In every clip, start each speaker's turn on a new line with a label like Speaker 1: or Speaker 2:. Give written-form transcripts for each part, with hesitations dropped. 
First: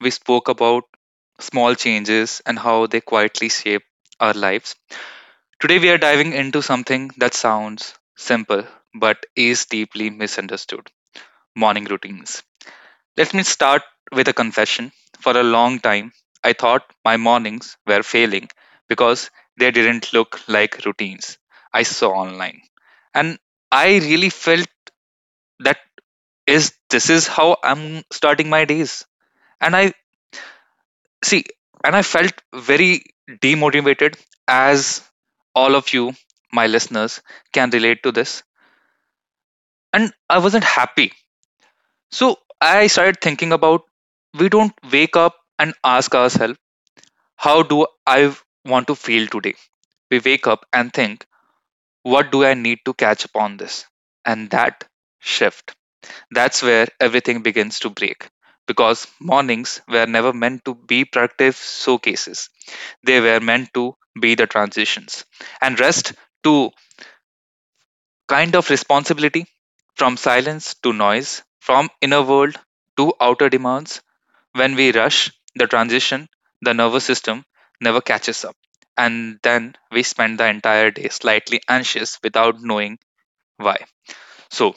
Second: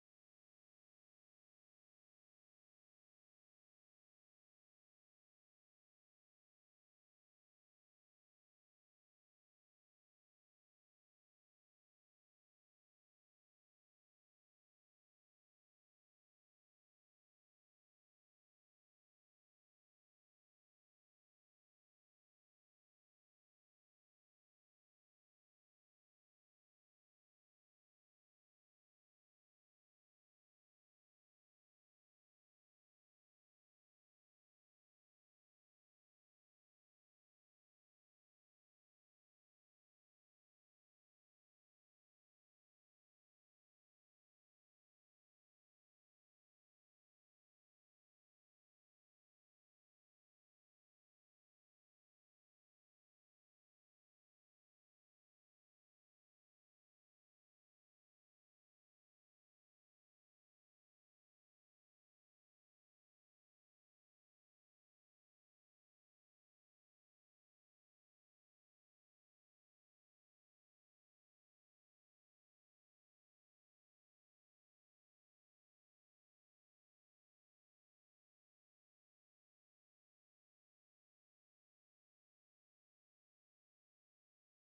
Speaker 1: we spoke about small changes and how they quietly shape our lives. Today, we are diving into something that sounds simple but is deeply misunderstood morning routines. Let me start with a confession. For a long time, I thought my mornings were failing because they didn't look like routines I saw online. And I really felt that is this is how I'm starting my days and I see, and I felt very demotivated, as all of you my listeners can relate to this. And I wasn't happy, so I started thinking about, we don't wake up and ask ourselves how do I want to feel today. We wake up and think what do I need to catch up on this and that shift. That's where everything begins to break because mornings were never meant to be productive showcases. They were meant to be the transitions. And rest to kind of responsibility, from silence to noise, from inner world to outer demands. When we rush the transition, the nervous system never catches up. And then we spend the entire day slightly anxious without knowing why. So,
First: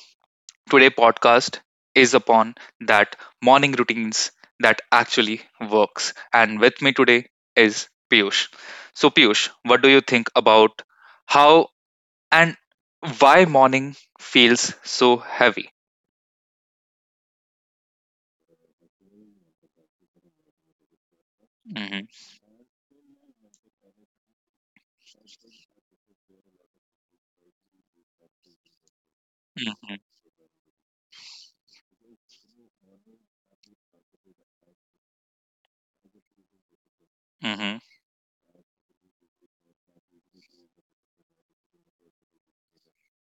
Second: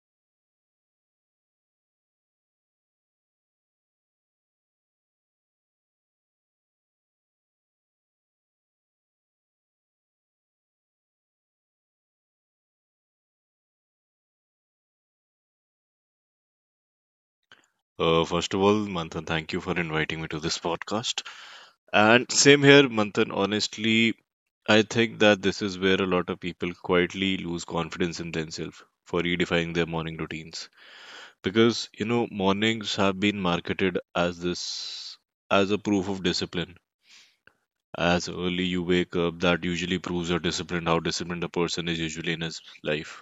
Speaker 1: today podcast is upon that morning routines that actually works. And with me today is Piyush. So Piyush, what do you think about how and why morning feels so heavy?
Speaker 2: First of all, Manthan, thank you for inviting me to this podcast.
Speaker 1: Mhm,
Speaker 2: And same here, Manthan. Honestly, I think that this is where a lot of people quietly lose confidence in themselves for redefining their
Speaker 1: mhm,
Speaker 2: morning routines. Because, you know, mornings have been marketed as this, as a proof of discipline.
Speaker 1: mhm,
Speaker 2: As early you wake up, that usually proves you're disciplined, how disciplined a person is usually in his life.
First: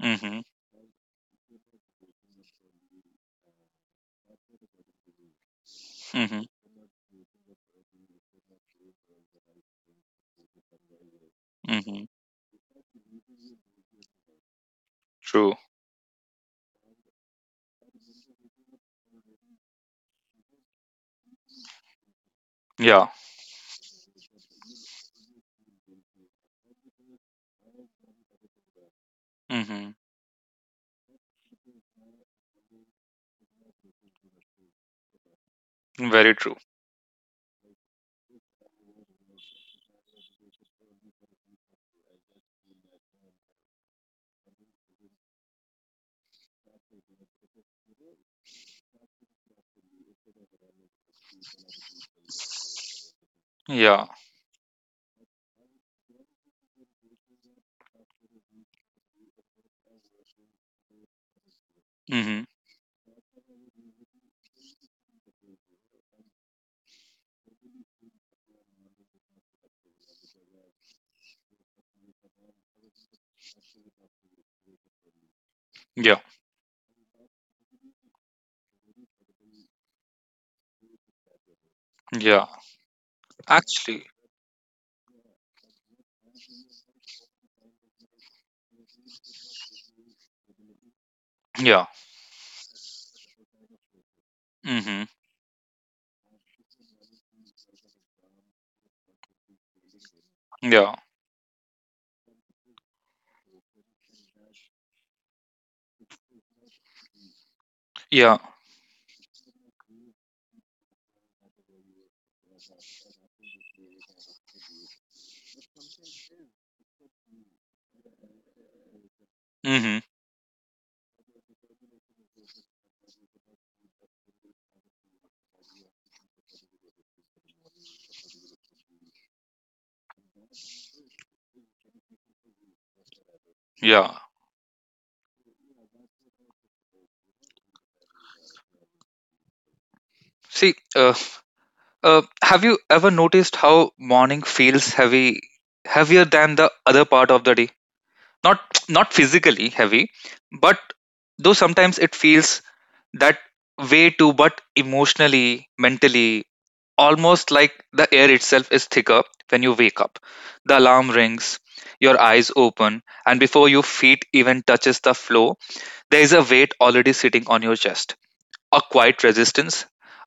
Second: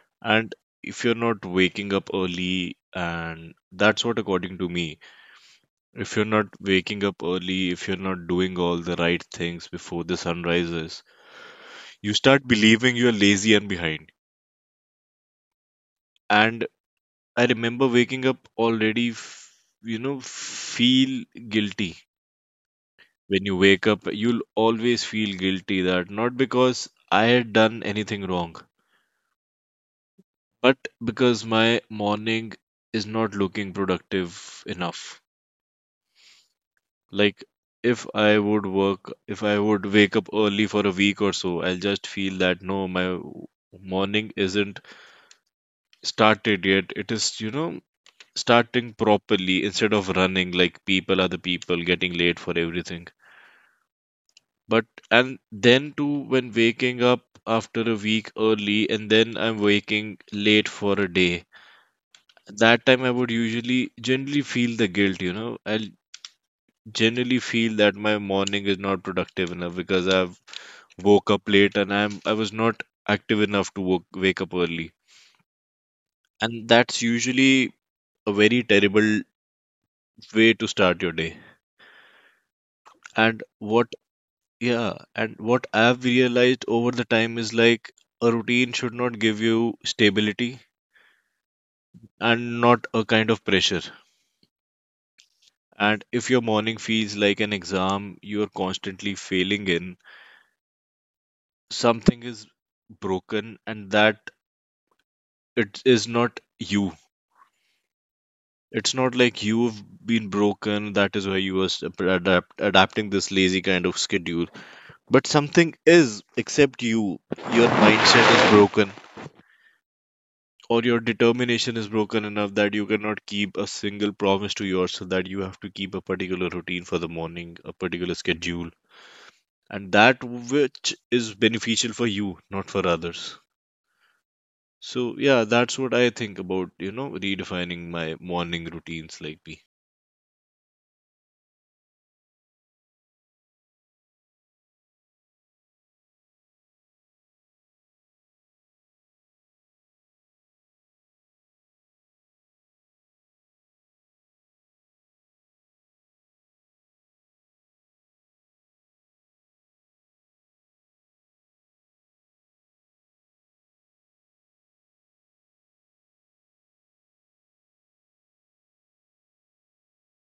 Speaker 1: mhm,
Speaker 2: And if you're not waking up early, and that's what, according to me, if you're
Speaker 1: mhm,
Speaker 2: not waking up early, if you're not doing all the right things before the sun rises,
Speaker 1: mhm.
Speaker 2: you start believing you're lazy and behind.
Speaker 1: True.
Speaker 2: And I remember waking up already, feel guilty.
Speaker 1: Yeah.
Speaker 2: When you wake up, you'll always feel guilty that not because I had done anything wrong,
Speaker 1: Mhm.
Speaker 2: but because my morning is not looking productive enough.
Speaker 1: Very true.
Speaker 2: Like if I would work, if I would wake up early for a week or so, I'll just feel that no, my morning isn't started yet. It is, you know, starting properly instead of running like people, other people, getting late for everything.
Speaker 1: Yeah.
Speaker 2: But and then too, when waking up after a week early and then I'm waking late for a day,
Speaker 1: Mhm.
Speaker 2: that time I would usually generally feel the guilt, you know. I'll generally feel that my morning is not productive enough because I've woke up late and I was not active enough to wake up early.
Speaker 1: Yeah.
Speaker 2: And that's usually a very terrible way to start your day.
Speaker 1: Yeah.
Speaker 2: And
Speaker 1: Actually.
Speaker 2: what I've realized over the time is like a routine should not give you stability
Speaker 1: Yeah.
Speaker 2: and not a kind of pressure.
Speaker 1: Mhm.
Speaker 2: And if your morning feels like an exam you are constantly failing in,
Speaker 1: Yeah.
Speaker 2: something is broken and that it is not you.
Speaker 1: Yeah.
Speaker 2: It's not like you've been broken. That is why you are adapting this lazy kind of schedule. But something is except you. Your mindset is broken,
Speaker 1: Mhm.
Speaker 2: or your determination is broken enough that you cannot keep a single promise to yourself that you have to keep a particular routine for the morning, a particular schedule, and that which is beneficial for you, not for others.
Speaker 1: Yeah.
Speaker 2: So yeah, that's what I think about, you know, redefining my morning routines like me.
Speaker 1: See, have you ever noticed how morning feels heavy, heavier than the other part of the day? Not not physically heavy, but though sometimes it feels that way too, but emotionally, mentally, almost like the air itself is thicker when you wake up. The alarm rings, your eyes open, and before your feet even touches the floor, there is a weight already sitting on your chest, a quiet resistance,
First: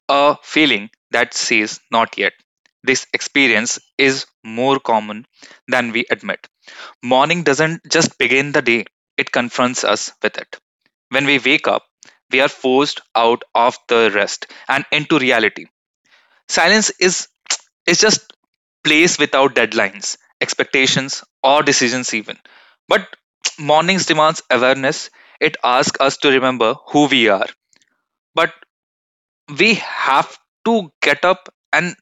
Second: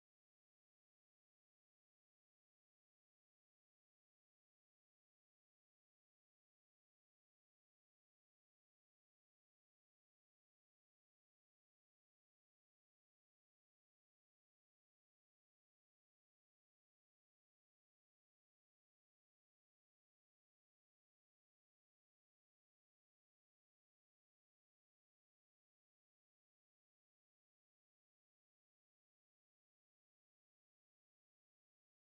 Speaker 1: a feeling that says not yet. This experience is more common than we admit. Morning doesn't just begin the day, it confronts us with it. When we wake up, we are forced out of the rest and into reality. Silence is just place without deadlines, expectations, or decisions even. But mornings demands awareness. It asks us to remember who we are. But we have to get up and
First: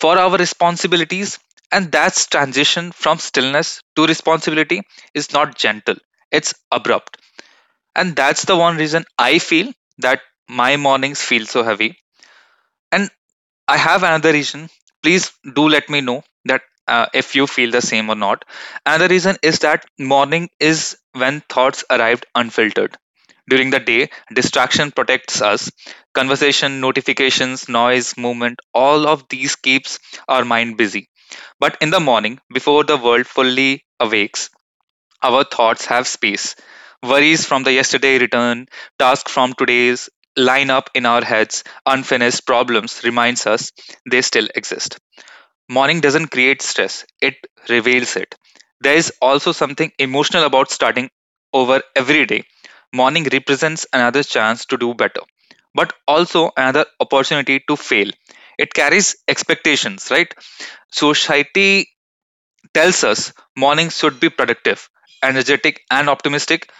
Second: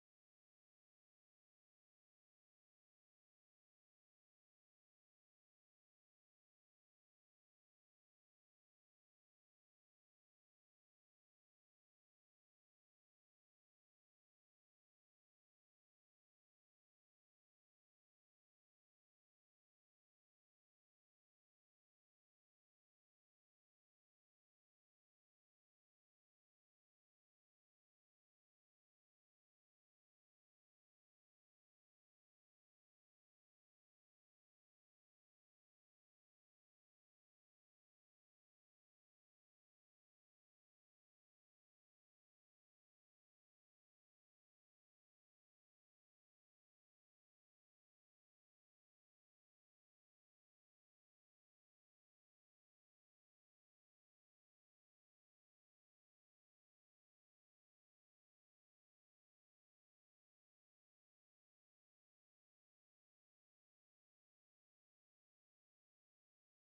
Speaker 1: for our responsibilities, and that's transition from stillness to responsibility is not gentle, it's abrupt. And that's the one reason I feel that my mornings feel so heavy. And I have another reason. Please do let me know that if you feel the same or not. Another reason is that morning is when thoughts arrived unfiltered. During the day, distraction protects us. Conversation, notifications, noise, movement, all of these keeps our mind busy. But in the morning, before the world fully awakes, our thoughts have space. Worries from the yesterday return, tasks from today's line up in our heads, unfinished problems reminds us they still exist. Morning doesn't create stress, it reveals it. There is also something emotional about starting over every day. Morning represents another chance to do better, but also another opportunity to fail. It carries expectations, right? Society tells us mornings should be productive, energetic, and optimistic.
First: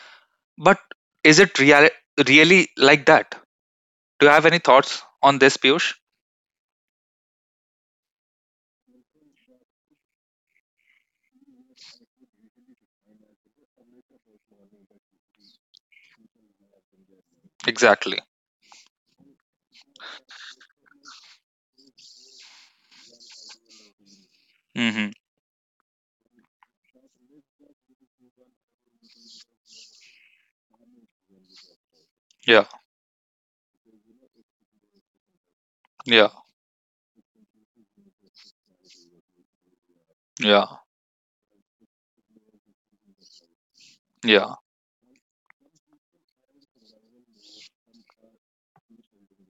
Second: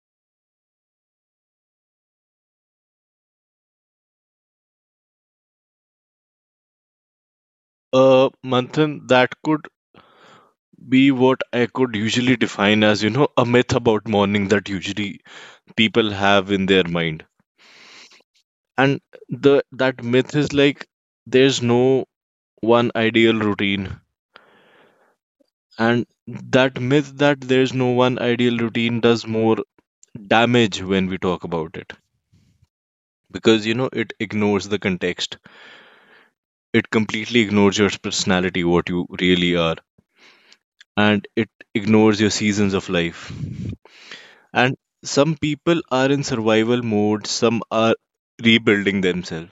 Speaker 1: But is it really like that? Do you have any thoughts on this, Piyush?
Speaker 2: Manthan, that could be what I could usually define as, you know, a myth about morning that usually people have in their mind.
Speaker 1: Exactly.
Speaker 2: And the that myth is like there's no one ideal routine.
Speaker 1: Hmm.
Speaker 2: And that myth that there's no one ideal routine does more damage when we talk about it.
Speaker 1: Yeah.
Speaker 2: Because, you know, it ignores the context.
Speaker 1: Yeah.
Speaker 2: It completely ignores your personality, what you really are.
Speaker 1: Yeah.
Speaker 2: And it ignores your seasons of life.
Speaker 1: Yeah.
Speaker 2: And some people are in survival mode, some are rebuilding themselves,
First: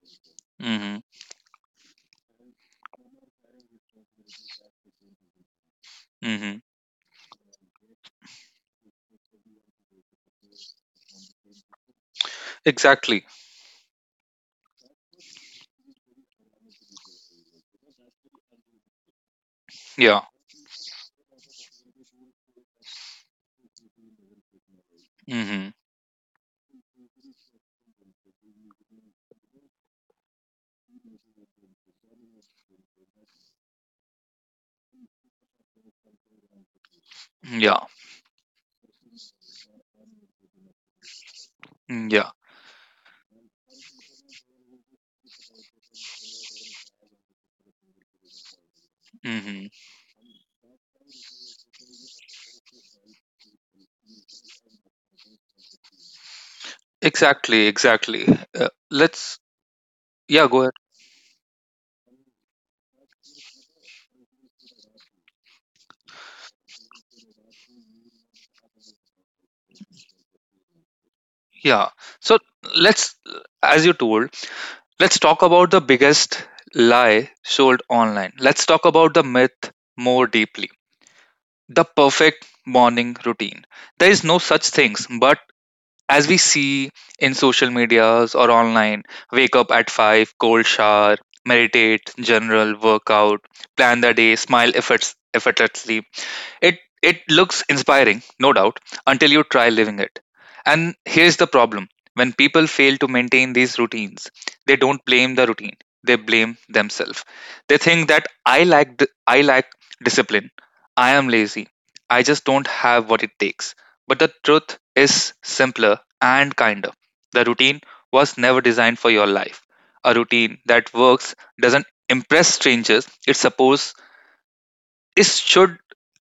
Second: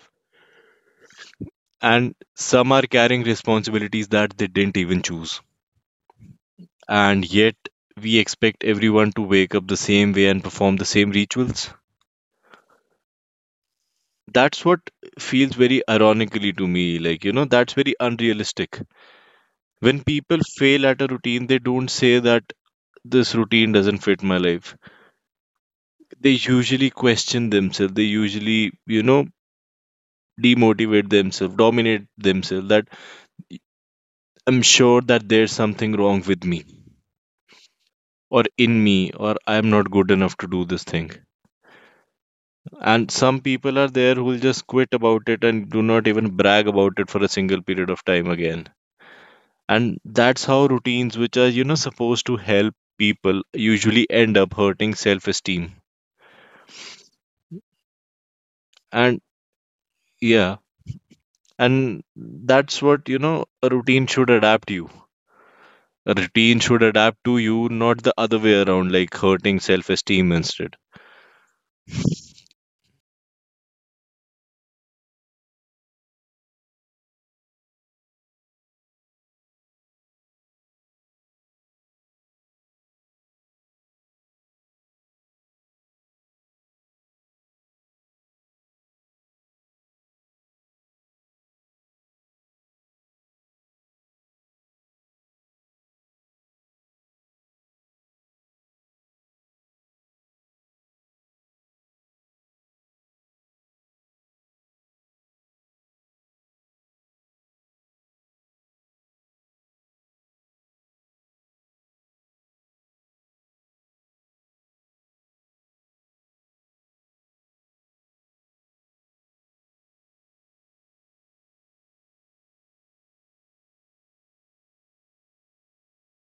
Speaker 1: Hmm.
Speaker 2: and some are carrying responsibilities that they didn't even choose.
Speaker 1: Hmm.
Speaker 2: And yet, we expect everyone to wake up the same way and perform the same rituals.
Speaker 1: Exactly.
Speaker 2: That's what feels very ironically to me. Like, you know, that's very unrealistic. When
Speaker 1: Yeah.
Speaker 2: people fail at a routine, they don't say that this routine doesn't fit my life.
Speaker 1: Hmm.
Speaker 2: They usually question themselves. They usually, you know, demotivate themselves, dominate themselves, that I'm sure that there's something wrong with me
Speaker 1: Yeah.
Speaker 2: or in me or I'm not good enough to do this thing.
Speaker 1: Mm, yeah.
Speaker 2: And some people are there who will just quit about it and do not even brag about it for a single period of time again.
Speaker 1: Hmm.
Speaker 2: And that's how routines which are, you know, supposed to help people usually end up hurting self-esteem.
Speaker 1: Exactly. Exactly.
Speaker 2: And
Speaker 1: Let's. Yeah.
Speaker 2: yeah,
Speaker 1: Go ahead.
Speaker 2: and that's what, you know, a routine should adapt you. A routine should adapt to you, not the other way around, like hurting self-esteem instead.
Speaker 1: Yeah. So let's, as you told, let's talk about the biggest lie sold online. Let's talk about the myth more deeply. The perfect morning routine. There is no such things, but as we see in social medias or online, wake up at 5, cold shower, meditate, general, workout, plan the day, smile effortlessly, it looks inspiring, no doubt, until you try living it. And here's the problem. When people fail to maintain these routines, they don't blame the routine. They blame themselves. They think that I lack discipline. I am lazy. I just don't have what it takes. But the truth is simpler and kinder. The routine was never designed for your life. A routine that works doesn't impress strangers. It's supposed it should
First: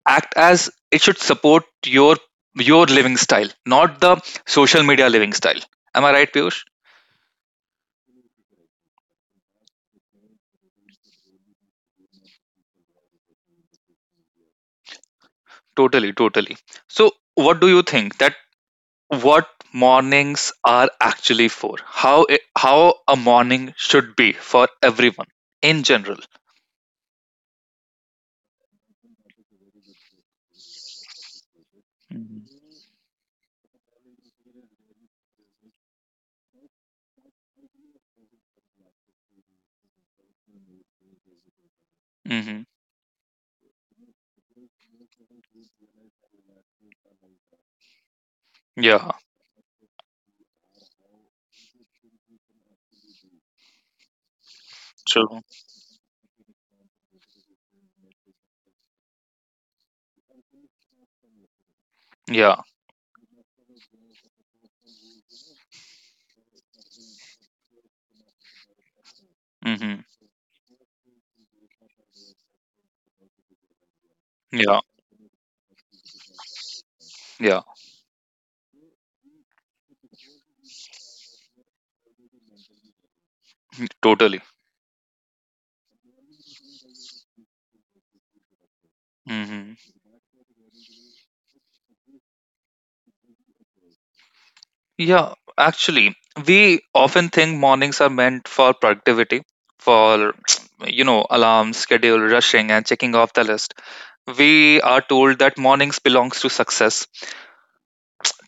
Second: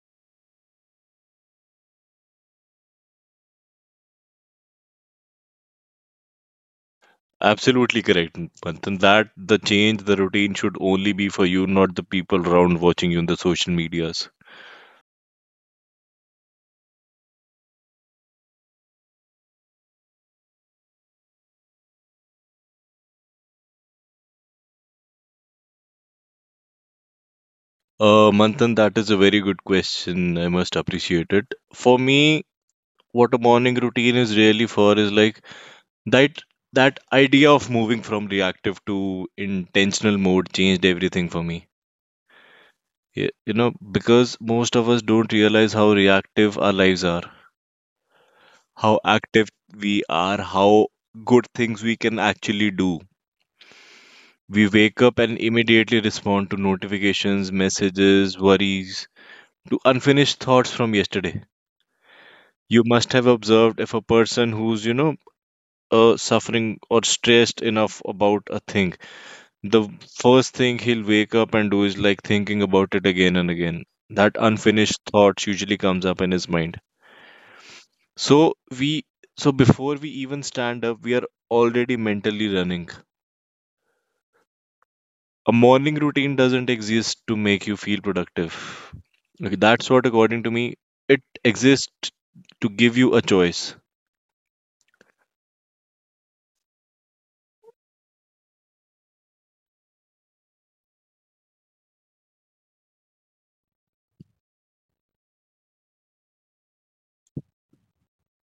Speaker 1: act as it should support your your living style, not the social media living style. Am I right, Piyush?
Speaker 2: Absolutely correct, Manthan. That the change, the routine should only be for you, not the people around watching you on the social medias.
Speaker 1: Totally, totally. So what do you think that what mornings are actually for, how a morning should be for everyone in general?
Speaker 2: Manthan, that is a very good question. I must appreciate it. For me,
Speaker 1: Mhm.
Speaker 2: what a morning routine is really for is like that that idea of moving from reactive to intentional mode changed everything for me.
Speaker 1: Hmm.
Speaker 2: You know, because most of us don't realize how reactive our lives are, how
Speaker 1: Yeah.
Speaker 2: active we are, how good things we can actually do. We wake up and
Speaker 1: True.
Speaker 2: immediately respond to notifications, messages, worries, to unfinished thoughts from yesterday.
Speaker 1: Yeah.
Speaker 2: You must have observed if a person who's, you know, suffering or stressed enough about a thing, the
Speaker 1: Hmm.
Speaker 2: first thing he'll wake up and do is like thinking about it again and again. That
Speaker 1: Yeah.
Speaker 2: unfinished thoughts usually comes up in his mind.
Speaker 1: Yeah.
Speaker 2: So we, so before we even stand up, we are already mentally running.
Speaker 1: Totally.
Speaker 2: A morning routine doesn't exist to make you feel productive. Okay,
Speaker 1: Mm-hmm.
Speaker 2: that's what, according to me, it exists to give you a choice.
Speaker 1: Yeah, actually, we often think mornings are meant for productivity, for, you know, alarms, schedule, rushing, and checking off the list. We are told that mornings belongs to success,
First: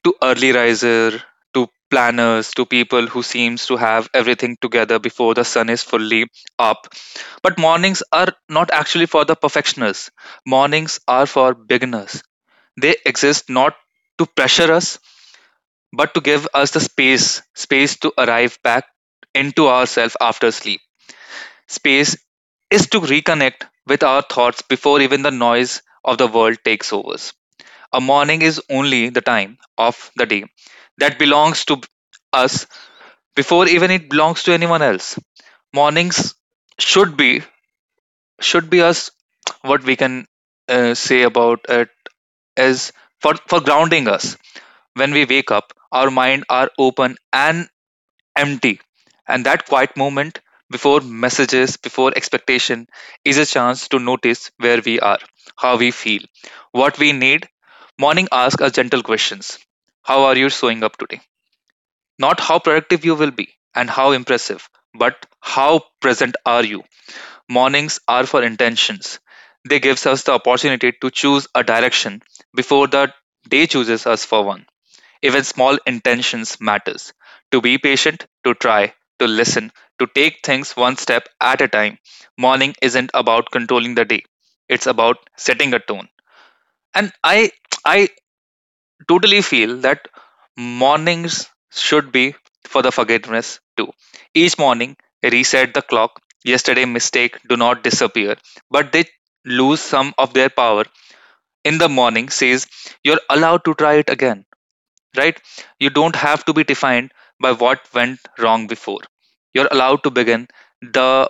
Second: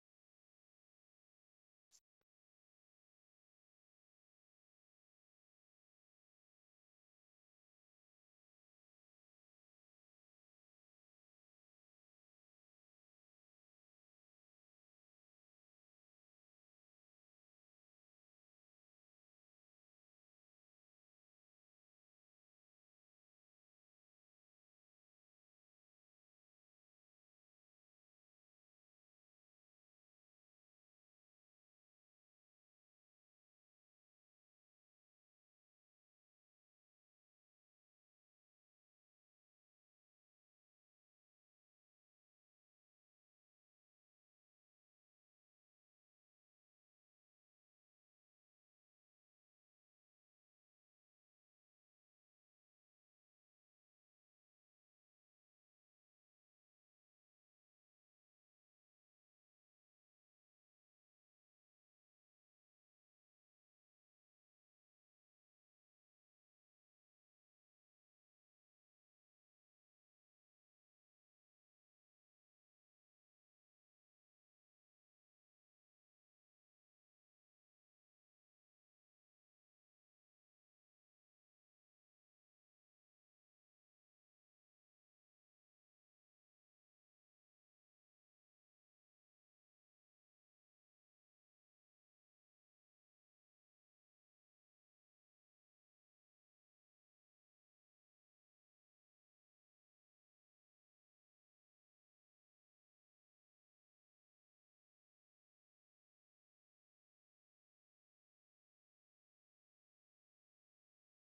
Speaker 1: to early riser, to planners, to people who seems to have everything together before the sun is fully up. But mornings are not actually for the perfectionists. Mornings are for beginners. They exist not to pressure us but to give us the space to arrive back into ourselves after sleep, space is to reconnect with our thoughts before even the noise of the world takes over. A morning is only the time of the day that belongs to us before even it belongs to anyone else. Mornings should be should be us. What we can say about it is for grounding us. When we wake up, our mind are open and empty. And that quiet moment before messages, before expectation, is a chance to notice where we are, how we feel, what we need. Morning asks us gentle questions. How are you showing up today? Not how productive you will be and how impressive, but how present are you? Mornings are for intentions. They gives us the opportunity to choose a direction before the day chooses us for one. Even small intentions matters. To be patient, to try, to listen, to take things one step at a time. Morning isn't about controlling the day. It's about setting a tone. And I totally feel that mornings should be for the forgiveness too. Each morning, reset the clock. Yesterday mistake do not disappear, but they lose some of their power. In the morning says you're allowed to try it again, right? You don't have to be defined by what went wrong before. You're allowed to begin the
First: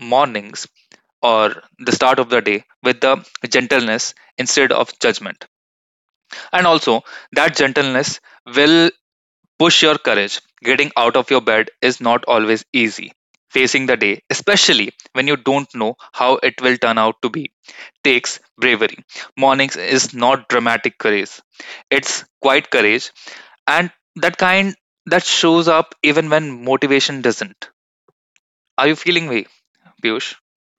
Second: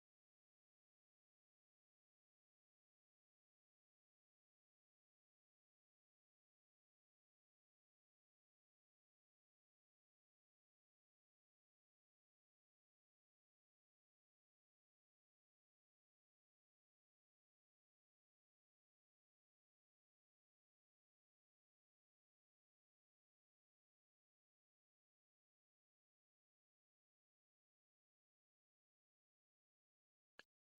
Speaker 1: mornings or the start of the day with the gentleness instead of judgment. And also, that gentleness will push your courage. Getting out of your bed is not always easy. Facing the day, especially when you don't know how it will turn out to be, takes bravery. Mornings is not dramatic courage, it's quiet courage and that kind that shows up even when motivation doesn't. Are you feeling me, Piyush?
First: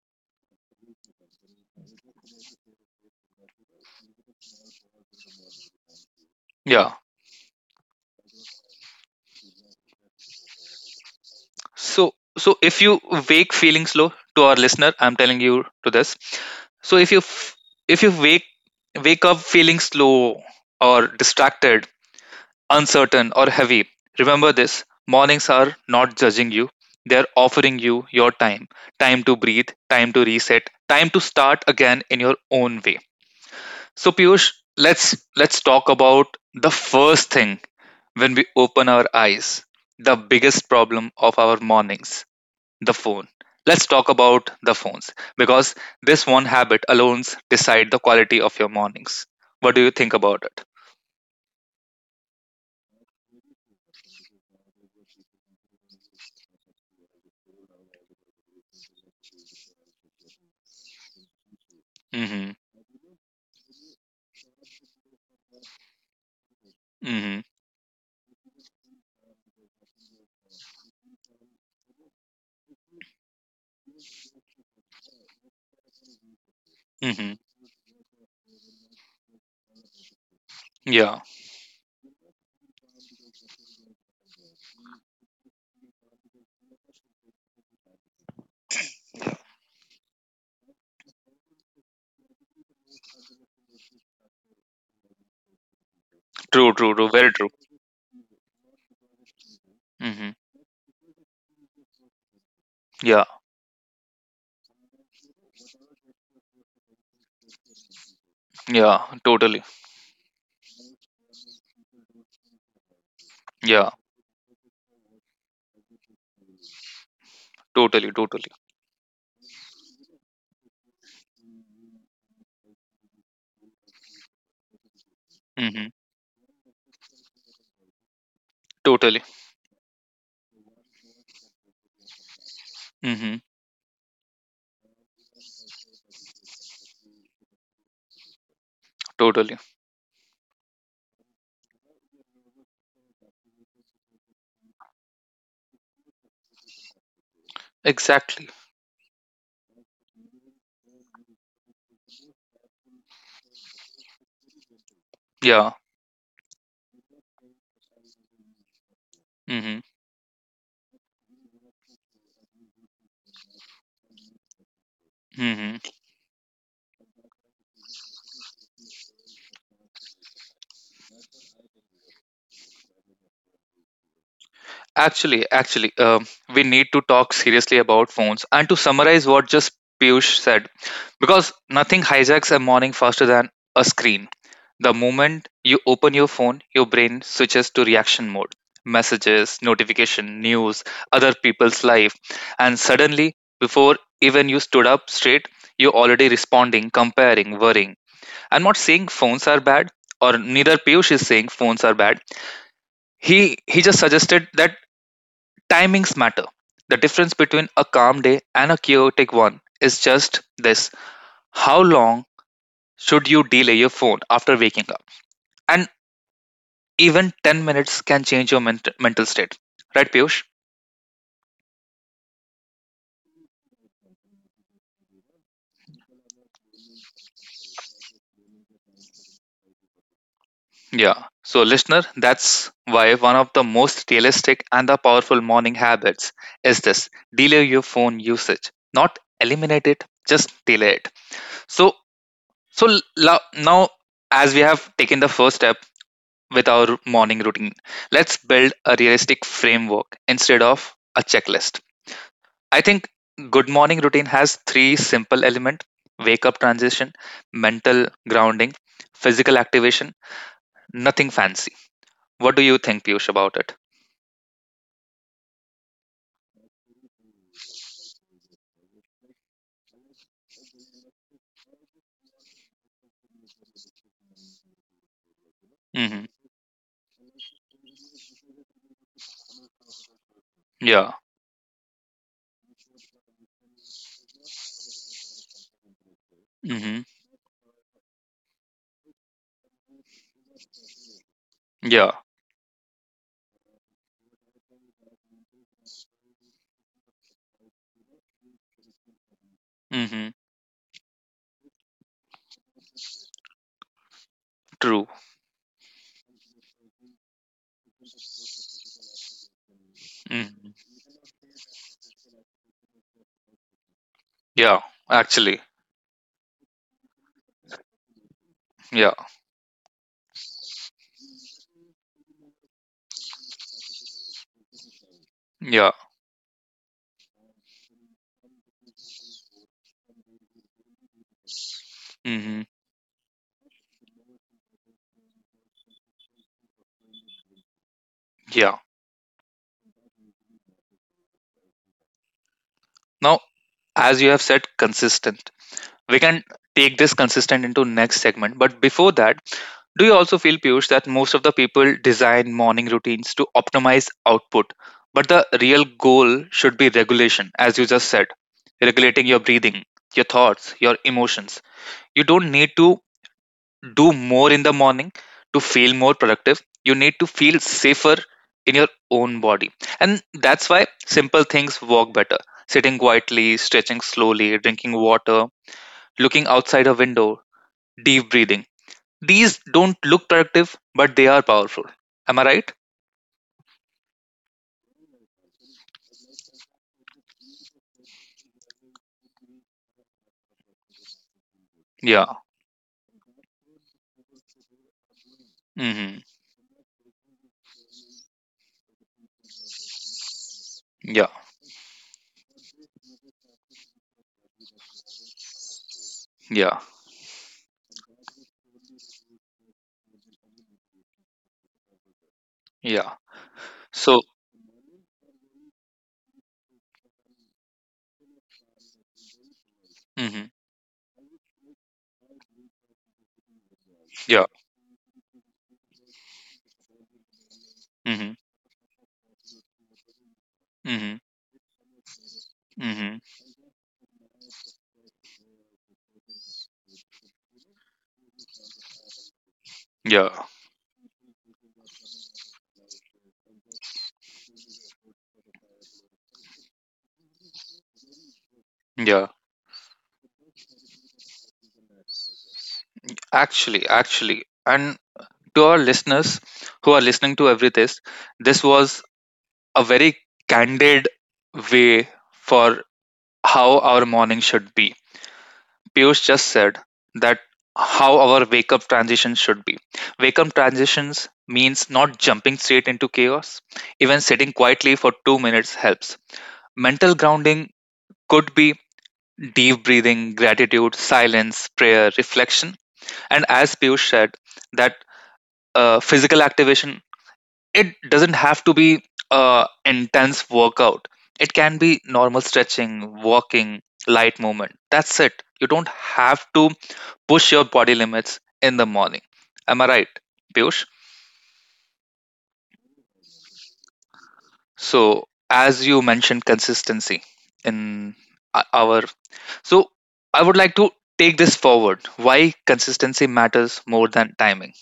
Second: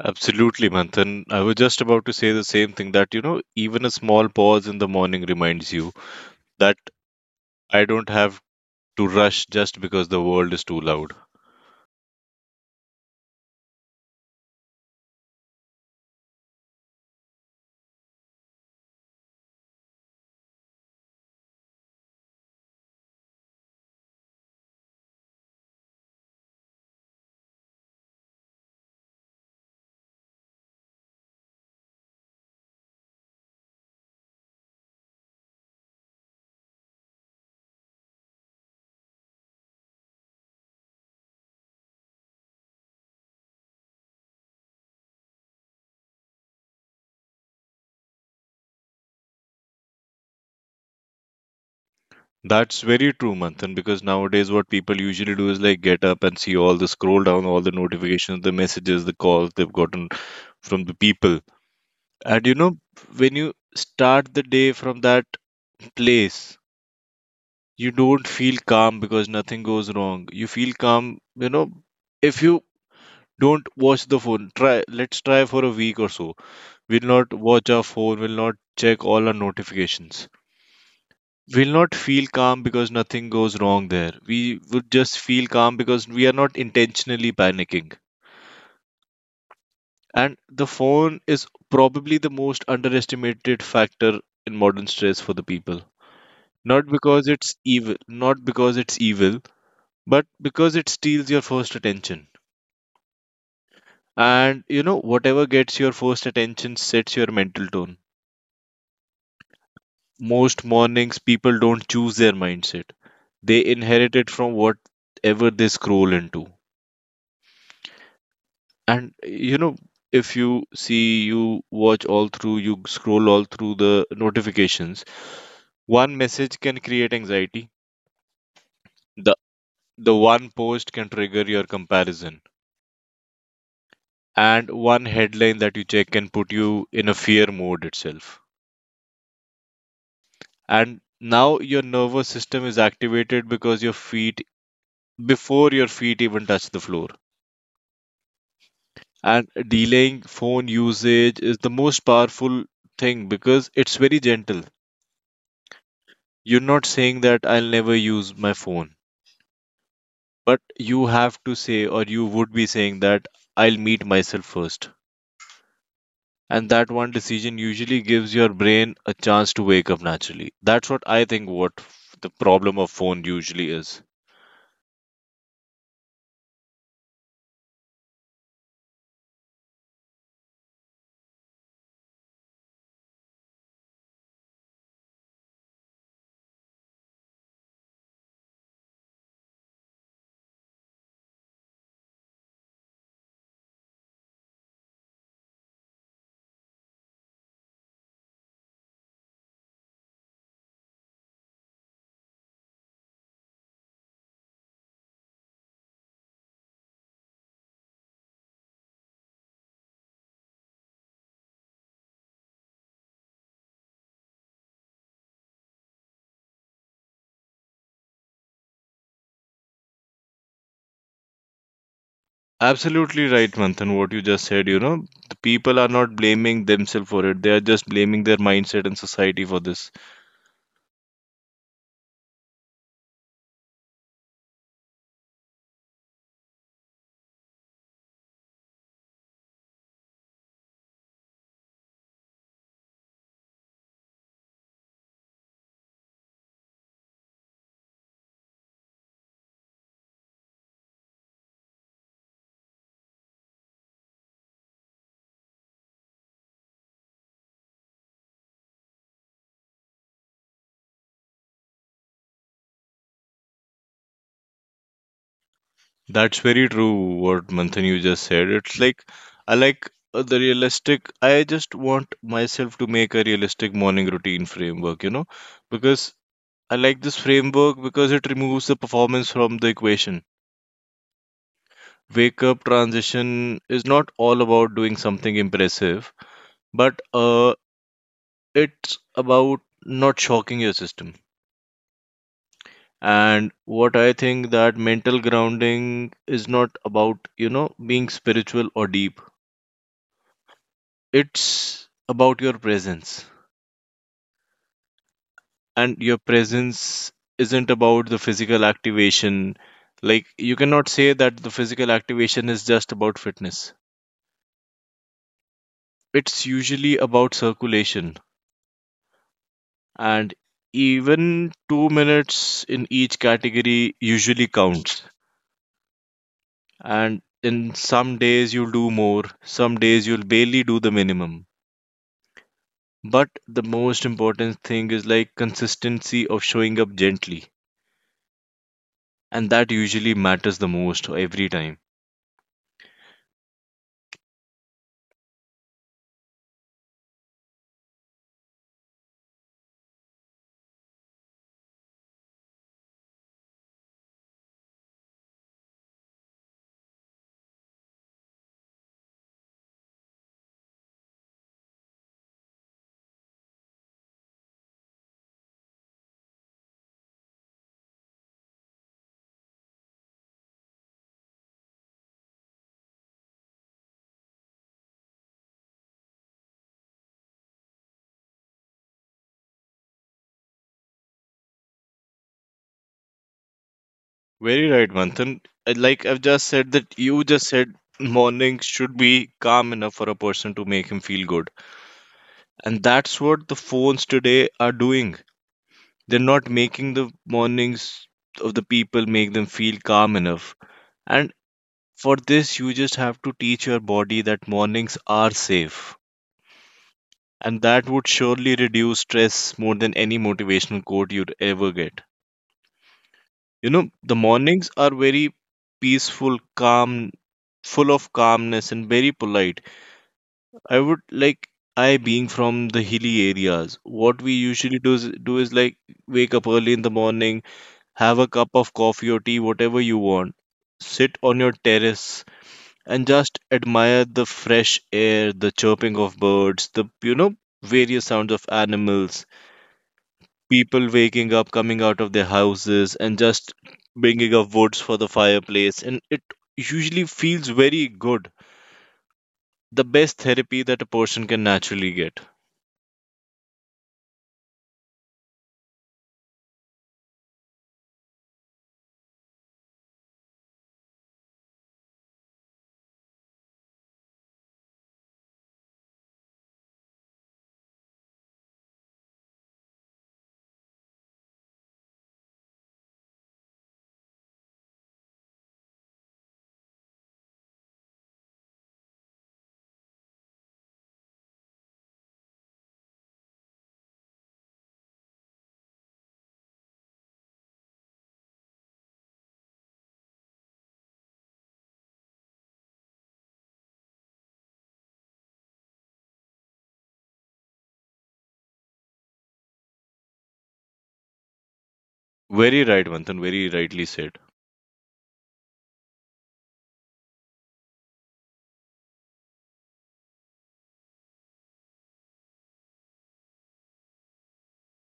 Speaker 2: Absolutely, Manthan. I was just about to say the same thing that, you know, even a small pause in the morning reminds you that
Speaker 1: Yeah.
Speaker 2: I don't have to rush just because the world is too loud.
Speaker 1: So so if you wake feeling slow, to our listener I'm telling you to this, so if you f- if you wake up feeling slow or distracted, uncertain or heavy, remember this, mornings are not judging you, they're offering you your time, time to breathe, time to reset, time to start again in your own way. So Piyush, let's talk about the first thing when we open our eyes, the biggest problem of our mornings, the phone. Let's talk about the phones because this one habit alone decide the quality of your mornings. What do you think about it?
Speaker 2: That's very true, Manthan, because nowadays what people usually do is like get up and see all the scroll down, all the notifications, the messages, the calls they've gotten from the people. And you
Speaker 1: Mhm.
Speaker 2: know, when you start the day from that place,
Speaker 1: Mhm.
Speaker 2: you don't feel calm because nothing goes wrong, you feel calm. You know, if you don't watch the phone, try, let's try for a week or so, we'll not
Speaker 1: Mhm.
Speaker 2: watch our phone, we'll not check all our notifications,
Speaker 1: Yeah.
Speaker 2: we'll not feel calm because nothing goes wrong there, we would just feel calm because we are not intentionally panicking. And the phone is probably the most underestimated factor in modern stress for the people.
Speaker 1: True,
Speaker 2: Not
Speaker 1: true, true.
Speaker 2: because
Speaker 1: Very true.
Speaker 2: it's evil, not because it's evil, but
Speaker 1: Mhm.
Speaker 2: because it steals your first attention.
Speaker 1: Yeah.
Speaker 2: And you know, whatever gets your first attention sets your mental tone.
Speaker 1: Yeah. Totally.
Speaker 2: Most mornings, people don't choose their mindset, they
Speaker 1: Yeah.
Speaker 2: inherit it from whatever they scroll into.
Speaker 1: Totally, totally.
Speaker 2: And you know, if you see, you watch all through, you scroll all through the notifications,
Speaker 1: Mhm.
Speaker 2: one message can create anxiety.
Speaker 1: Totally.
Speaker 2: The, the one post can trigger your comparison
Speaker 1: Mhm.
Speaker 2: and one headline that you check can put you in a fear mode itself.
Speaker 1: Totally.
Speaker 2: And now your nervous system is activated because your feet, before your feet even touch the floor.
Speaker 1: Exactly.
Speaker 2: And delaying phone usage is the most powerful thing because it's very gentle.
Speaker 1: Yeah.
Speaker 2: You're not saying that I'll never use my phone, but you have to say, or you would be saying that I'll meet myself first.
Speaker 1: Mhm.
Speaker 2: And that one decision usually gives your brain a chance to wake up naturally. That's what I think what the problem of phone usually is.
Speaker 1: Actually, we need to talk seriously about phones. And to summarize what just Piyush said, because nothing hijacks a morning faster than a screen. The moment you open your phone, your brain switches to reaction mode. Messages, notification, news, other people's life, and suddenly, before even you stood up straight, you're already responding, comparing, worrying. I'm not saying phones are bad, or neither Piyush is saying phones are bad. He just suggested that timings matter. The difference between a calm day and a chaotic one is just this, how long should you delay your phone after waking up? And even 10 minutes can change your mental state. Right, Piyush?
Speaker 2: Absolutely right, Manthan. What you just said, you know, the people are not blaming themselves for it, they are just blaming their mindset and society for this.
Speaker 1: Yeah. So, listener, that's why one of the most realistic and the powerful morning habits is this, delay your phone usage, not eliminate it, just delay it. So, so, now, as we have taken the first step with our morning routine, let's build a realistic framework instead of a checklist. I think good morning routine has three simple elements, wake up transition, mental grounding, physical activation, nothing fancy. What do you think, Piyush, about it?
Speaker 2: That's very true what Manthan you just said. It's like I like, the realistic, I just want myself to make a realistic morning routine framework, you know, because
Speaker 1: Hmm.
Speaker 2: I like this framework because it removes the performance from the equation.
Speaker 1: Yeah.
Speaker 2: Wake up transition is not all about doing something impressive, but
Speaker 1: Hmm.
Speaker 2: it's about not shocking your system.
Speaker 1: Yeah.
Speaker 2: And what I think that mental grounding is not about, you know, being spiritual or deep.
Speaker 1: Hmm.
Speaker 2: It's about your presence.
Speaker 1: True.
Speaker 2: And your presence isn't about the physical activation. Like, you
Speaker 1: Hmm.
Speaker 2: cannot say that the physical activation is just about fitness.
Speaker 1: Yeah. Actually.
Speaker 2: It's usually about circulation
Speaker 1: Yeah.
Speaker 2: and even 2 minutes in each category usually counts.
Speaker 1: Yeah.
Speaker 2: And in some days, you'll do more, some days, you'll barely do the minimum.
Speaker 1: Hmm.
Speaker 2: But the most important thing is like consistency of showing up gently,
Speaker 1: Yeah.
Speaker 2: and that usually matters the most every time.
Speaker 1: Now, as you have said, consistent. We can take this consistent into next segment but before that, do you also feel, Piyush, that most of the people design morning routines to optimize output, but the real goal should be regulation, as you just said, regulating your breathing, your thoughts, your emotions. You don't need to do more in the morning to feel more productive. You need to feel safer in your own body. And that's why simple things work better. Sitting quietly, stretching slowly, drinking water, looking outside a window, deep breathing, these don't look productive, but they are powerful. Am I right?
Speaker 2: Very right, Manthan. Like I've just said, that you just said morning should be calm enough for a person to make him feel good.
Speaker 1: Yeah.
Speaker 2: And that's what the phones today are doing. They're
Speaker 1: Hmm.
Speaker 2: not making the mornings of the people make them feel calm enough.
Speaker 1: Yeah.
Speaker 2: And for this, you just have to teach your body that mornings are safe.
Speaker 1: Yeah.
Speaker 2: And that would surely reduce stress more than any motivational quote you'd ever get.
Speaker 1: Yeah.
Speaker 2: You know, the
Speaker 1: So.
Speaker 2: mornings are very peaceful, calm, full of calmness, and very polite.
Speaker 1: Hmm.
Speaker 2: I would like, I being from the hilly areas, what we
Speaker 1: Yeah.
Speaker 2: usually do is, like wake up early in the morning, have a
Speaker 1: Hmm.
Speaker 2: cup of coffee or tea, whatever you want, sit
Speaker 1: Hmm.
Speaker 2: on your terrace and
Speaker 1: Hmm.
Speaker 2: just admire the fresh air, the chirping of birds, the you know various sounds of animals,
Speaker 1: Yeah.
Speaker 2: people waking up, coming out of their houses and just bringing up woods for the fireplace, and it usually feels very good,
Speaker 1: Yeah.
Speaker 2: the best therapy that a person can naturally get.
Speaker 1: Actually, and to our listeners who are listening to every test, this was a very candid way for how our morning should be. Piyush just said that how our wake up transition should be. Wake up transitions means not jumping straight into chaos. Even sitting quietly for 2 minutes helps. Mental grounding could be deep breathing, gratitude, silence, prayer, reflection. And as Piyush said, that physical activation, it doesn't have to be intense workout. It can be normal stretching, walking, light movement. That's it. You don't have to push your body limits in the morning. Am I right, Piyush?
Speaker 2: Very right, Manthan. Very rightly said.
Speaker 1: So, as you mentioned, consistency in our. So, I would like to take this forward. Why consistency matters more than timing?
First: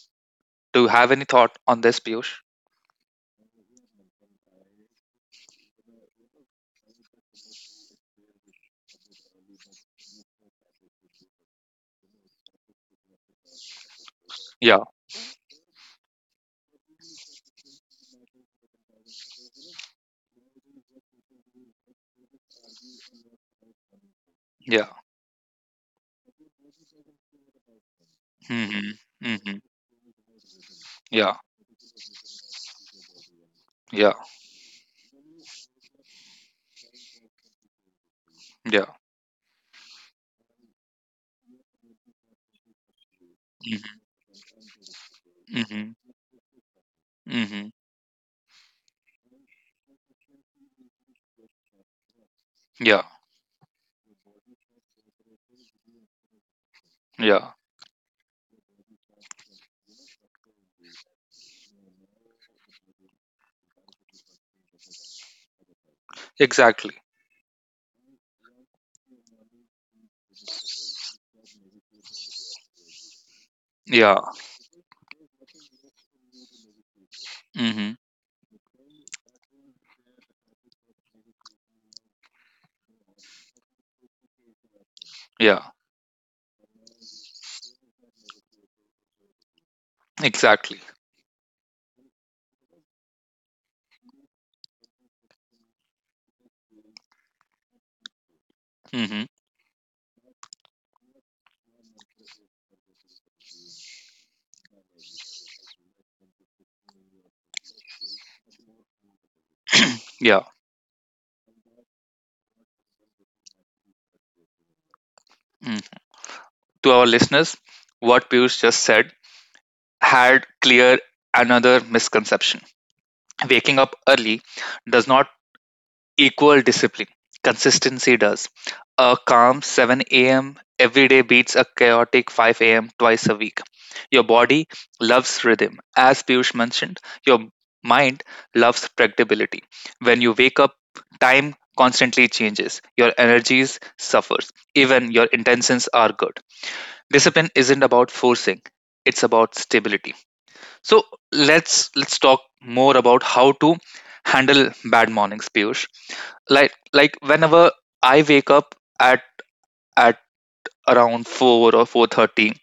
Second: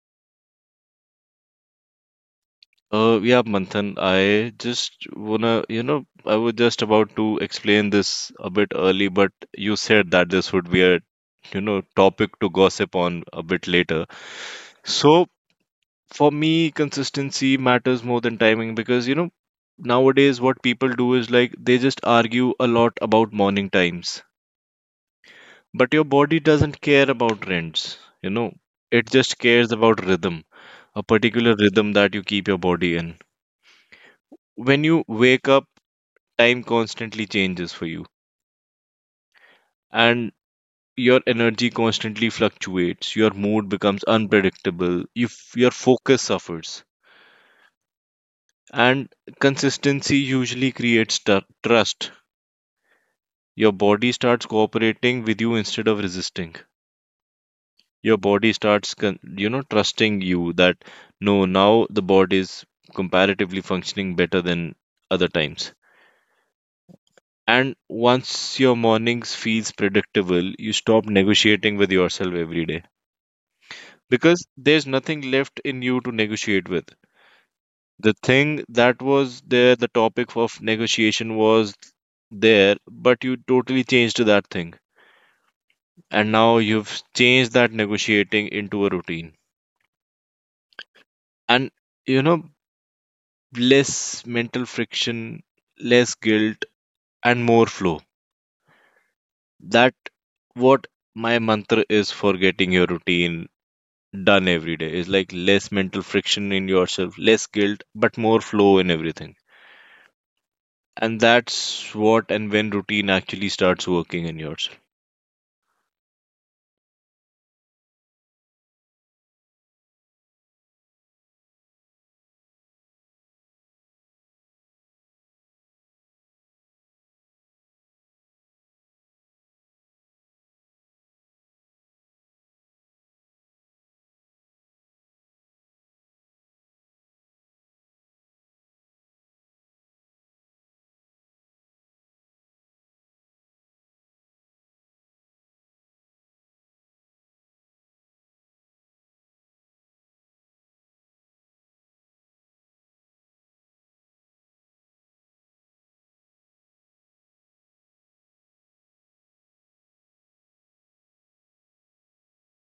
Speaker 1: Do you have any thought on this, Piyush?
Speaker 2: Yeah, Manthan, I just wanna, I was just about to explain this a bit early, but you said that this would be a, topic to gossip on a bit later.
Speaker 1: Yeah,
Speaker 2: So for me, consistency matters more than timing because, nowadays what people do is like they just argue a lot about morning times,
Speaker 1: yeah.
Speaker 2: but your body doesn't care about trends,
Speaker 1: Mm-hmm,
Speaker 2: it just
Speaker 1: mm-hmm.
Speaker 2: cares about rhythm, a
Speaker 1: Yeah,
Speaker 2: particular rhythm that you keep your body in.
Speaker 1: yeah,
Speaker 2: When you wake up, time constantly changes for you,
Speaker 1: yeah.
Speaker 2: and your energy constantly fluctuates. Your mood
Speaker 1: Mm-hmm,
Speaker 2: becomes unpredictable. If your
Speaker 1: mm-hmm,
Speaker 2: focus suffers,
Speaker 1: mm-hmm.
Speaker 2: and consistency usually creates trust.
Speaker 1: Yeah,
Speaker 2: Your body starts cooperating with you instead of resisting.
Speaker 1: yeah.
Speaker 2: Your body starts, trusting you that no, now the body is comparatively functioning better than other times.
Speaker 1: Exactly.
Speaker 2: And once your mornings feels predictable, you stop negotiating with yourself every day
Speaker 1: Yeah.
Speaker 2: because there's nothing left in you to negotiate with.
Speaker 1: Mm-hmm.
Speaker 2: The thing that was there, the topic of negotiation was there, but you totally changed that thing.
Speaker 1: Yeah,
Speaker 2: And now you've changed that negotiating into a routine.
Speaker 1: exactly.
Speaker 2: And you know, less mental friction, less guilt, and more flow.
Speaker 1: Mm-hmm.
Speaker 2: That what my mantra is for getting your routine done every day is like less mental friction in yourself, less guilt, but more flow in everything.
Speaker 1: Yeah.
Speaker 2: And that's what, and when routine actually starts working in yourself.
Speaker 1: Mm. To our listeners, what Piyush just said had clear another misconception. Waking up early does not equal discipline. Consistency does. A calm 7 a.m. every day beats a chaotic 5 a.m. twice a week. Your body loves rhythm. As Piyush mentioned, your mind loves predictability. When you wake up, time constantly changes. Your energies suffers. Even your intentions are good. Discipline isn't about forcing, it's about stability. So, let's talk more about how to handle bad mornings, Piyush. Like whenever I wake up at at around 4 or 4:30,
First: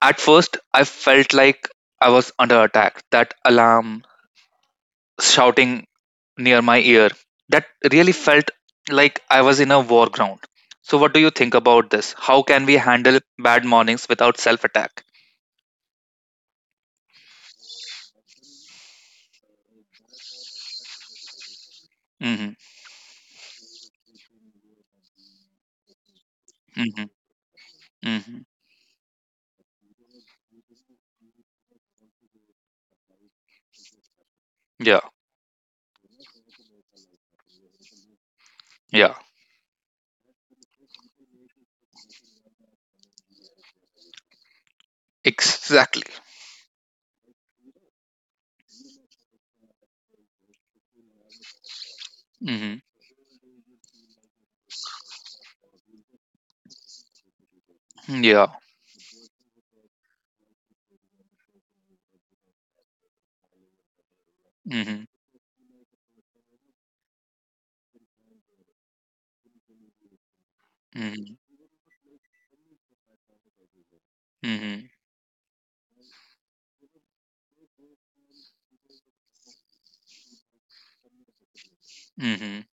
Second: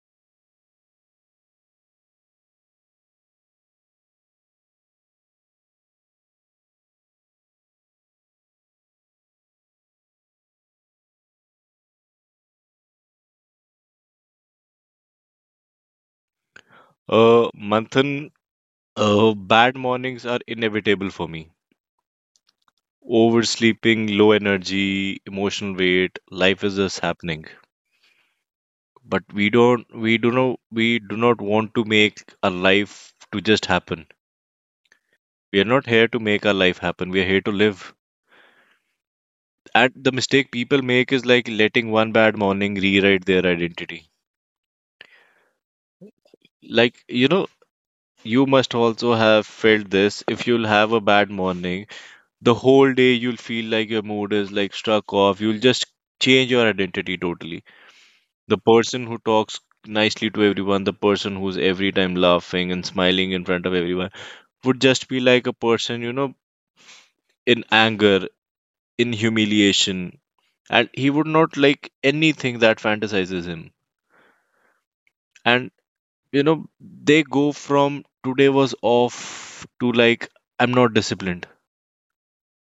Speaker 1: at first I felt like I was under attack. That alarm shouting near my ear, that really felt like I was in a war ground. So what do you think about this? How can we handle bad mornings without self attack?
Speaker 2: Manthan, bad mornings are inevitable for me.
Speaker 1: Mm-hmm,
Speaker 2: Oversleeping, low energy, emotional weight, life is just
Speaker 1: mm-hmm,
Speaker 2: happening.
Speaker 1: mm-hmm.
Speaker 2: But we do not want to make our life to just happen.
Speaker 1: Yeah,
Speaker 2: We are not here to make our life happen. We are here to live.
Speaker 1: yeah,
Speaker 2: And the mistake people make is like letting one bad morning rewrite their identity.
Speaker 1: exactly.
Speaker 2: Like, you must also have felt this. If you'll have a bad morning, the
Speaker 1: Mm-hmm.
Speaker 2: whole day you'll feel like your mood is like struck off. You'll just change your identity totally.
Speaker 1: Yeah.
Speaker 2: The person who talks nicely to everyone, the person who's every time laughing and smiling in front of everyone, would just
Speaker 1: Mhm.
Speaker 2: be like a person, in anger, in humiliation. And he would
Speaker 1: Mhm.
Speaker 2: not like anything that fantasizes him,
Speaker 1: Mhm.
Speaker 2: and you know they go from today was off to like I'm not disciplined,
Speaker 1: Mhm.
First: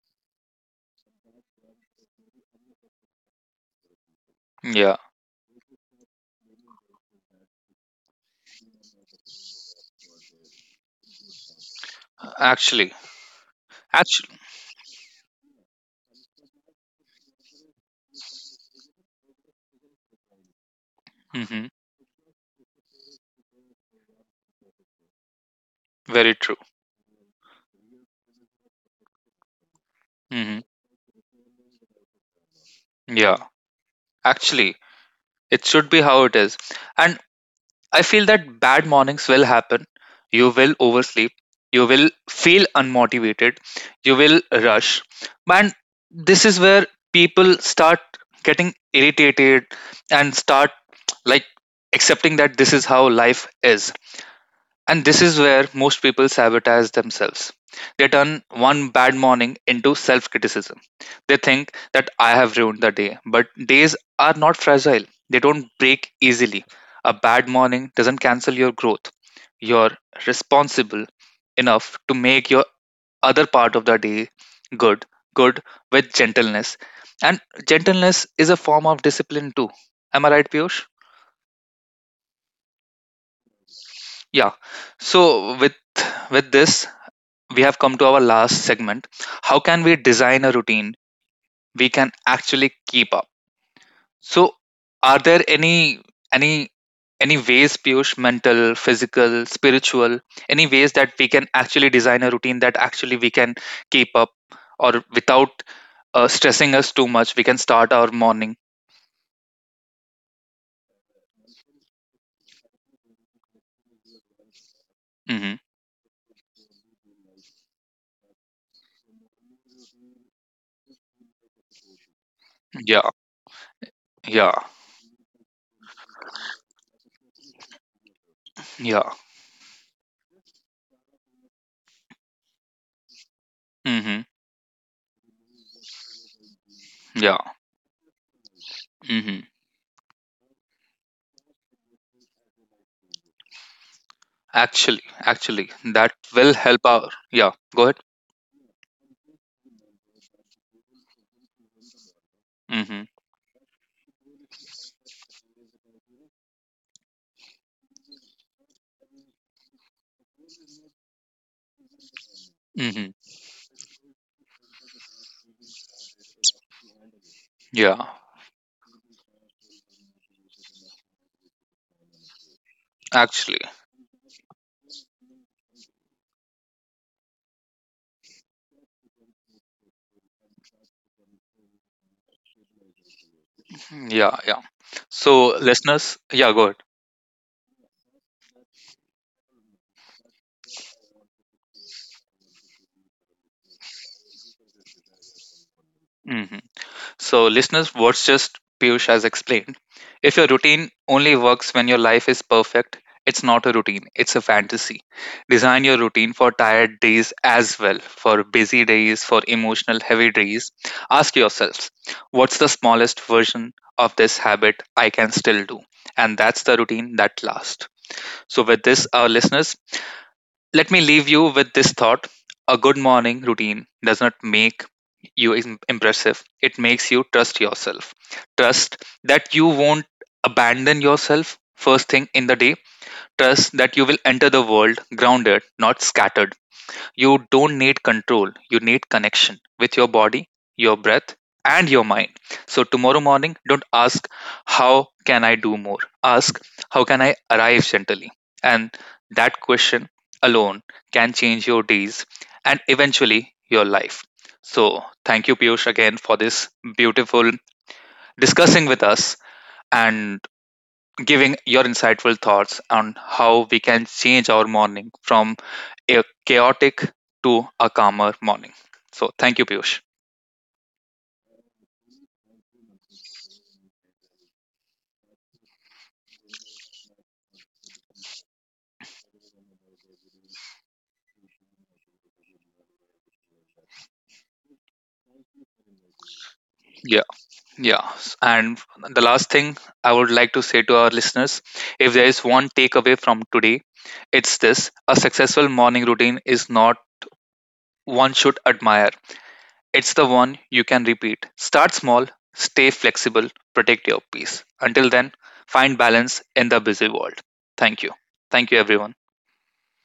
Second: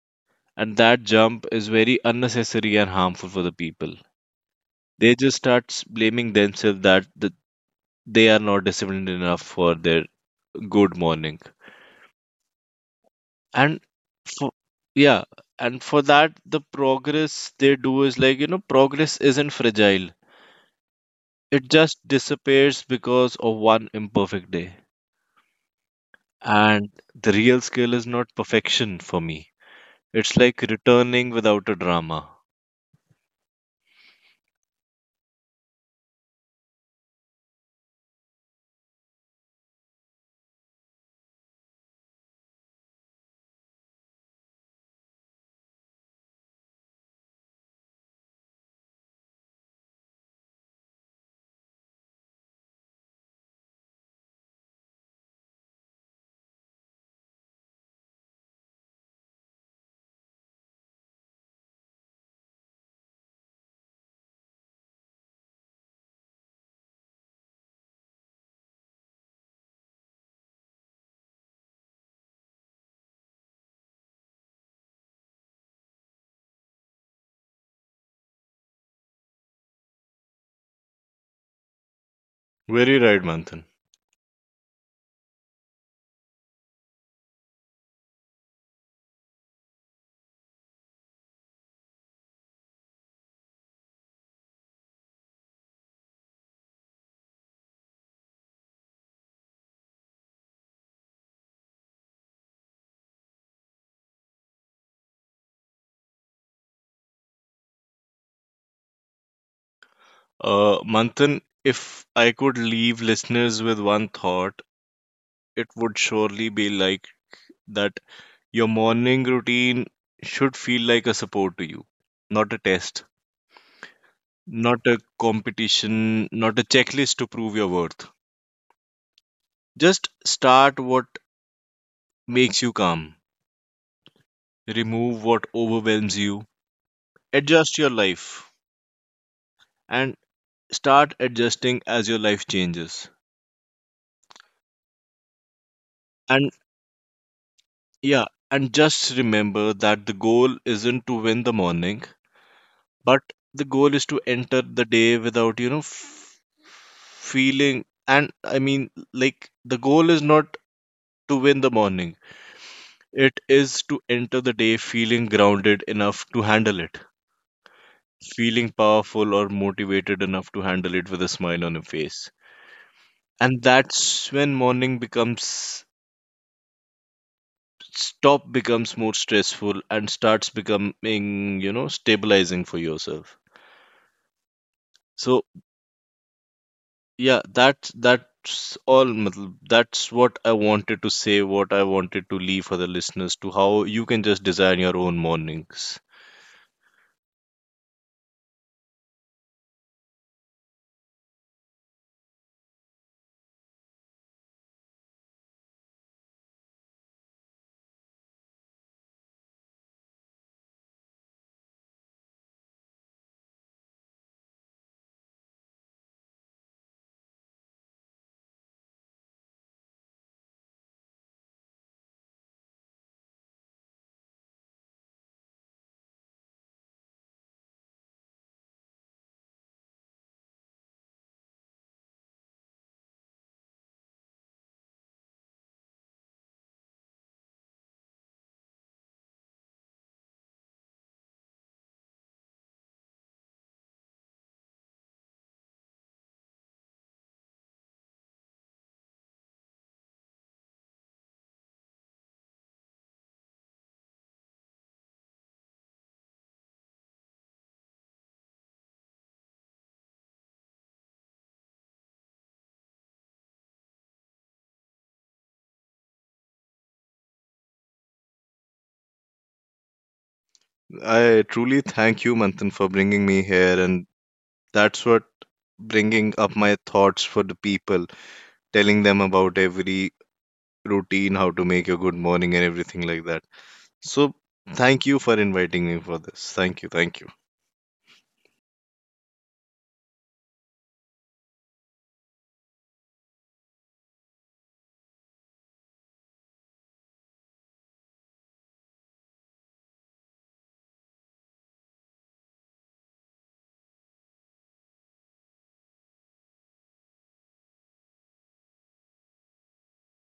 Speaker 2: and that jump is very unnecessary and harmful for the people.
Speaker 1: Yeah.
Speaker 2: They just start blaming themselves that they are not disciplined enough for their good morning.
Speaker 1: Actually,
Speaker 2: And
Speaker 1: actually.
Speaker 2: for yeah and for that, the progress they do is like progress isn't fragile,
Speaker 1: Mhm.
Speaker 2: it just disappears because of one imperfect day.
Speaker 1: Very true.
Speaker 2: And the real skill is not perfection for me. It's
Speaker 1: Mhm.
Speaker 2: like returning without a drama.
Speaker 1: Yeah. Actually, it should be how it is. And I feel that bad mornings will happen. You will oversleep. You will feel unmotivated. You will rush. And this is where people start getting irritated and start like accepting that this is how life is. And this is where most people sabotage themselves. They turn one bad morning into self criticism. They think that I have ruined the day, but days are not fragile, they don't break easily. A bad morning doesn't cancel your growth. You're responsible enough to make your other part of the day good, good with gentleness. And gentleness is a form of discipline too. Am I right, Piyush?
Speaker 2: Very right, Manthan.
Speaker 1: Yeah. So, with this we have come to our last segment. How can we design a routine we can actually keep up? So, are there any any ways, Piyush, mental, physical, spiritual, any ways that we can actually design a routine that actually we can keep up, or without stressing us too much, we can start our morning.
Speaker 2: Manthan, if I could leave listeners with one thought,
Speaker 1: Hmm.
Speaker 2: it would surely be like that your morning routine should feel like a support to you, not a test,
Speaker 1: Yeah, yeah,
Speaker 2: not a competition, not a checklist to prove your worth.
Speaker 1: yeah.
Speaker 2: Just start what makes you calm,
Speaker 1: Hmm.
Speaker 2: remove what overwhelms you,
Speaker 1: Yeah.
Speaker 2: adjust your life,
Speaker 1: Hmm.
Speaker 2: and start adjusting as your life changes.
Speaker 1: Actually, that
Speaker 2: And
Speaker 1: will help our. Yeah. Go ahead.
Speaker 2: yeah, and just remember that the goal isn't to win the morning,
Speaker 1: Hmm.
Speaker 2: but the goal is to enter the day without, you know, f- feeling. And I mean, like, the goal is not to win the morning,
Speaker 1: Hmm.
Speaker 2: it is to enter the day feeling grounded enough to handle it,
Speaker 1: Yeah.
Speaker 2: feeling powerful or motivated enough to handle it with a smile on your face.
Speaker 1: Actually,
Speaker 2: And that's when morning becomes more stressful and starts becoming, stabilizing for yourself.
Speaker 1: mm, yeah, yeah.
Speaker 2: So
Speaker 1: So, listeners, yeah, go ahead.
Speaker 2: yeah, that's all matlab, that's what I wanted to say, what I wanted to leave for the listeners, to how you can just design your own mornings.
Speaker 1: Hmm. So, listeners, what's just Piyush has explained, if your routine only works when your life is perfect, it's not a routine, it's a fantasy. Design your routine for tired days as well, for busy days, for emotional heavy days. Ask yourselves, what's the smallest version of this habit I can still do? And that's the routine that lasts. So, with this, our listeners, let me leave you with this thought. A good morning routine does not make you impressive. It makes you trust yourself. Trust that you won't abandon yourself first thing in the day. Trust that you will enter the world grounded, not scattered. You don't need control, you need connection with your body, your breath, and your mind. So, tomorrow morning, don't ask, "How can I do more?" Ask, "How can I arrive gently?" And that question alone can change your days and eventually your life. So, thank you, Piyush, again for this beautiful discussing with us and giving your insightful thoughts on how we can change our morning from a chaotic to a calmer morning. So thank you, Piyush.
Speaker 2: I truly thank you, Manthan, for bringing me here, and that's what, bringing up my thoughts for the people, telling them about every routine, how to make your good morning and everything like that. So thank you for inviting me for this. Thank you, thank
Speaker 1: Yeah,
Speaker 2: you.
Speaker 1: yeah. And the last thing I would like to say to our listeners, if there is one takeaway from today, it's this, a successful morning routine is not one should admire, it's the one you can repeat. Start small, stay flexible, protect your peace. Until then, find balance in the busy world. Thank you. Thank you, everyone.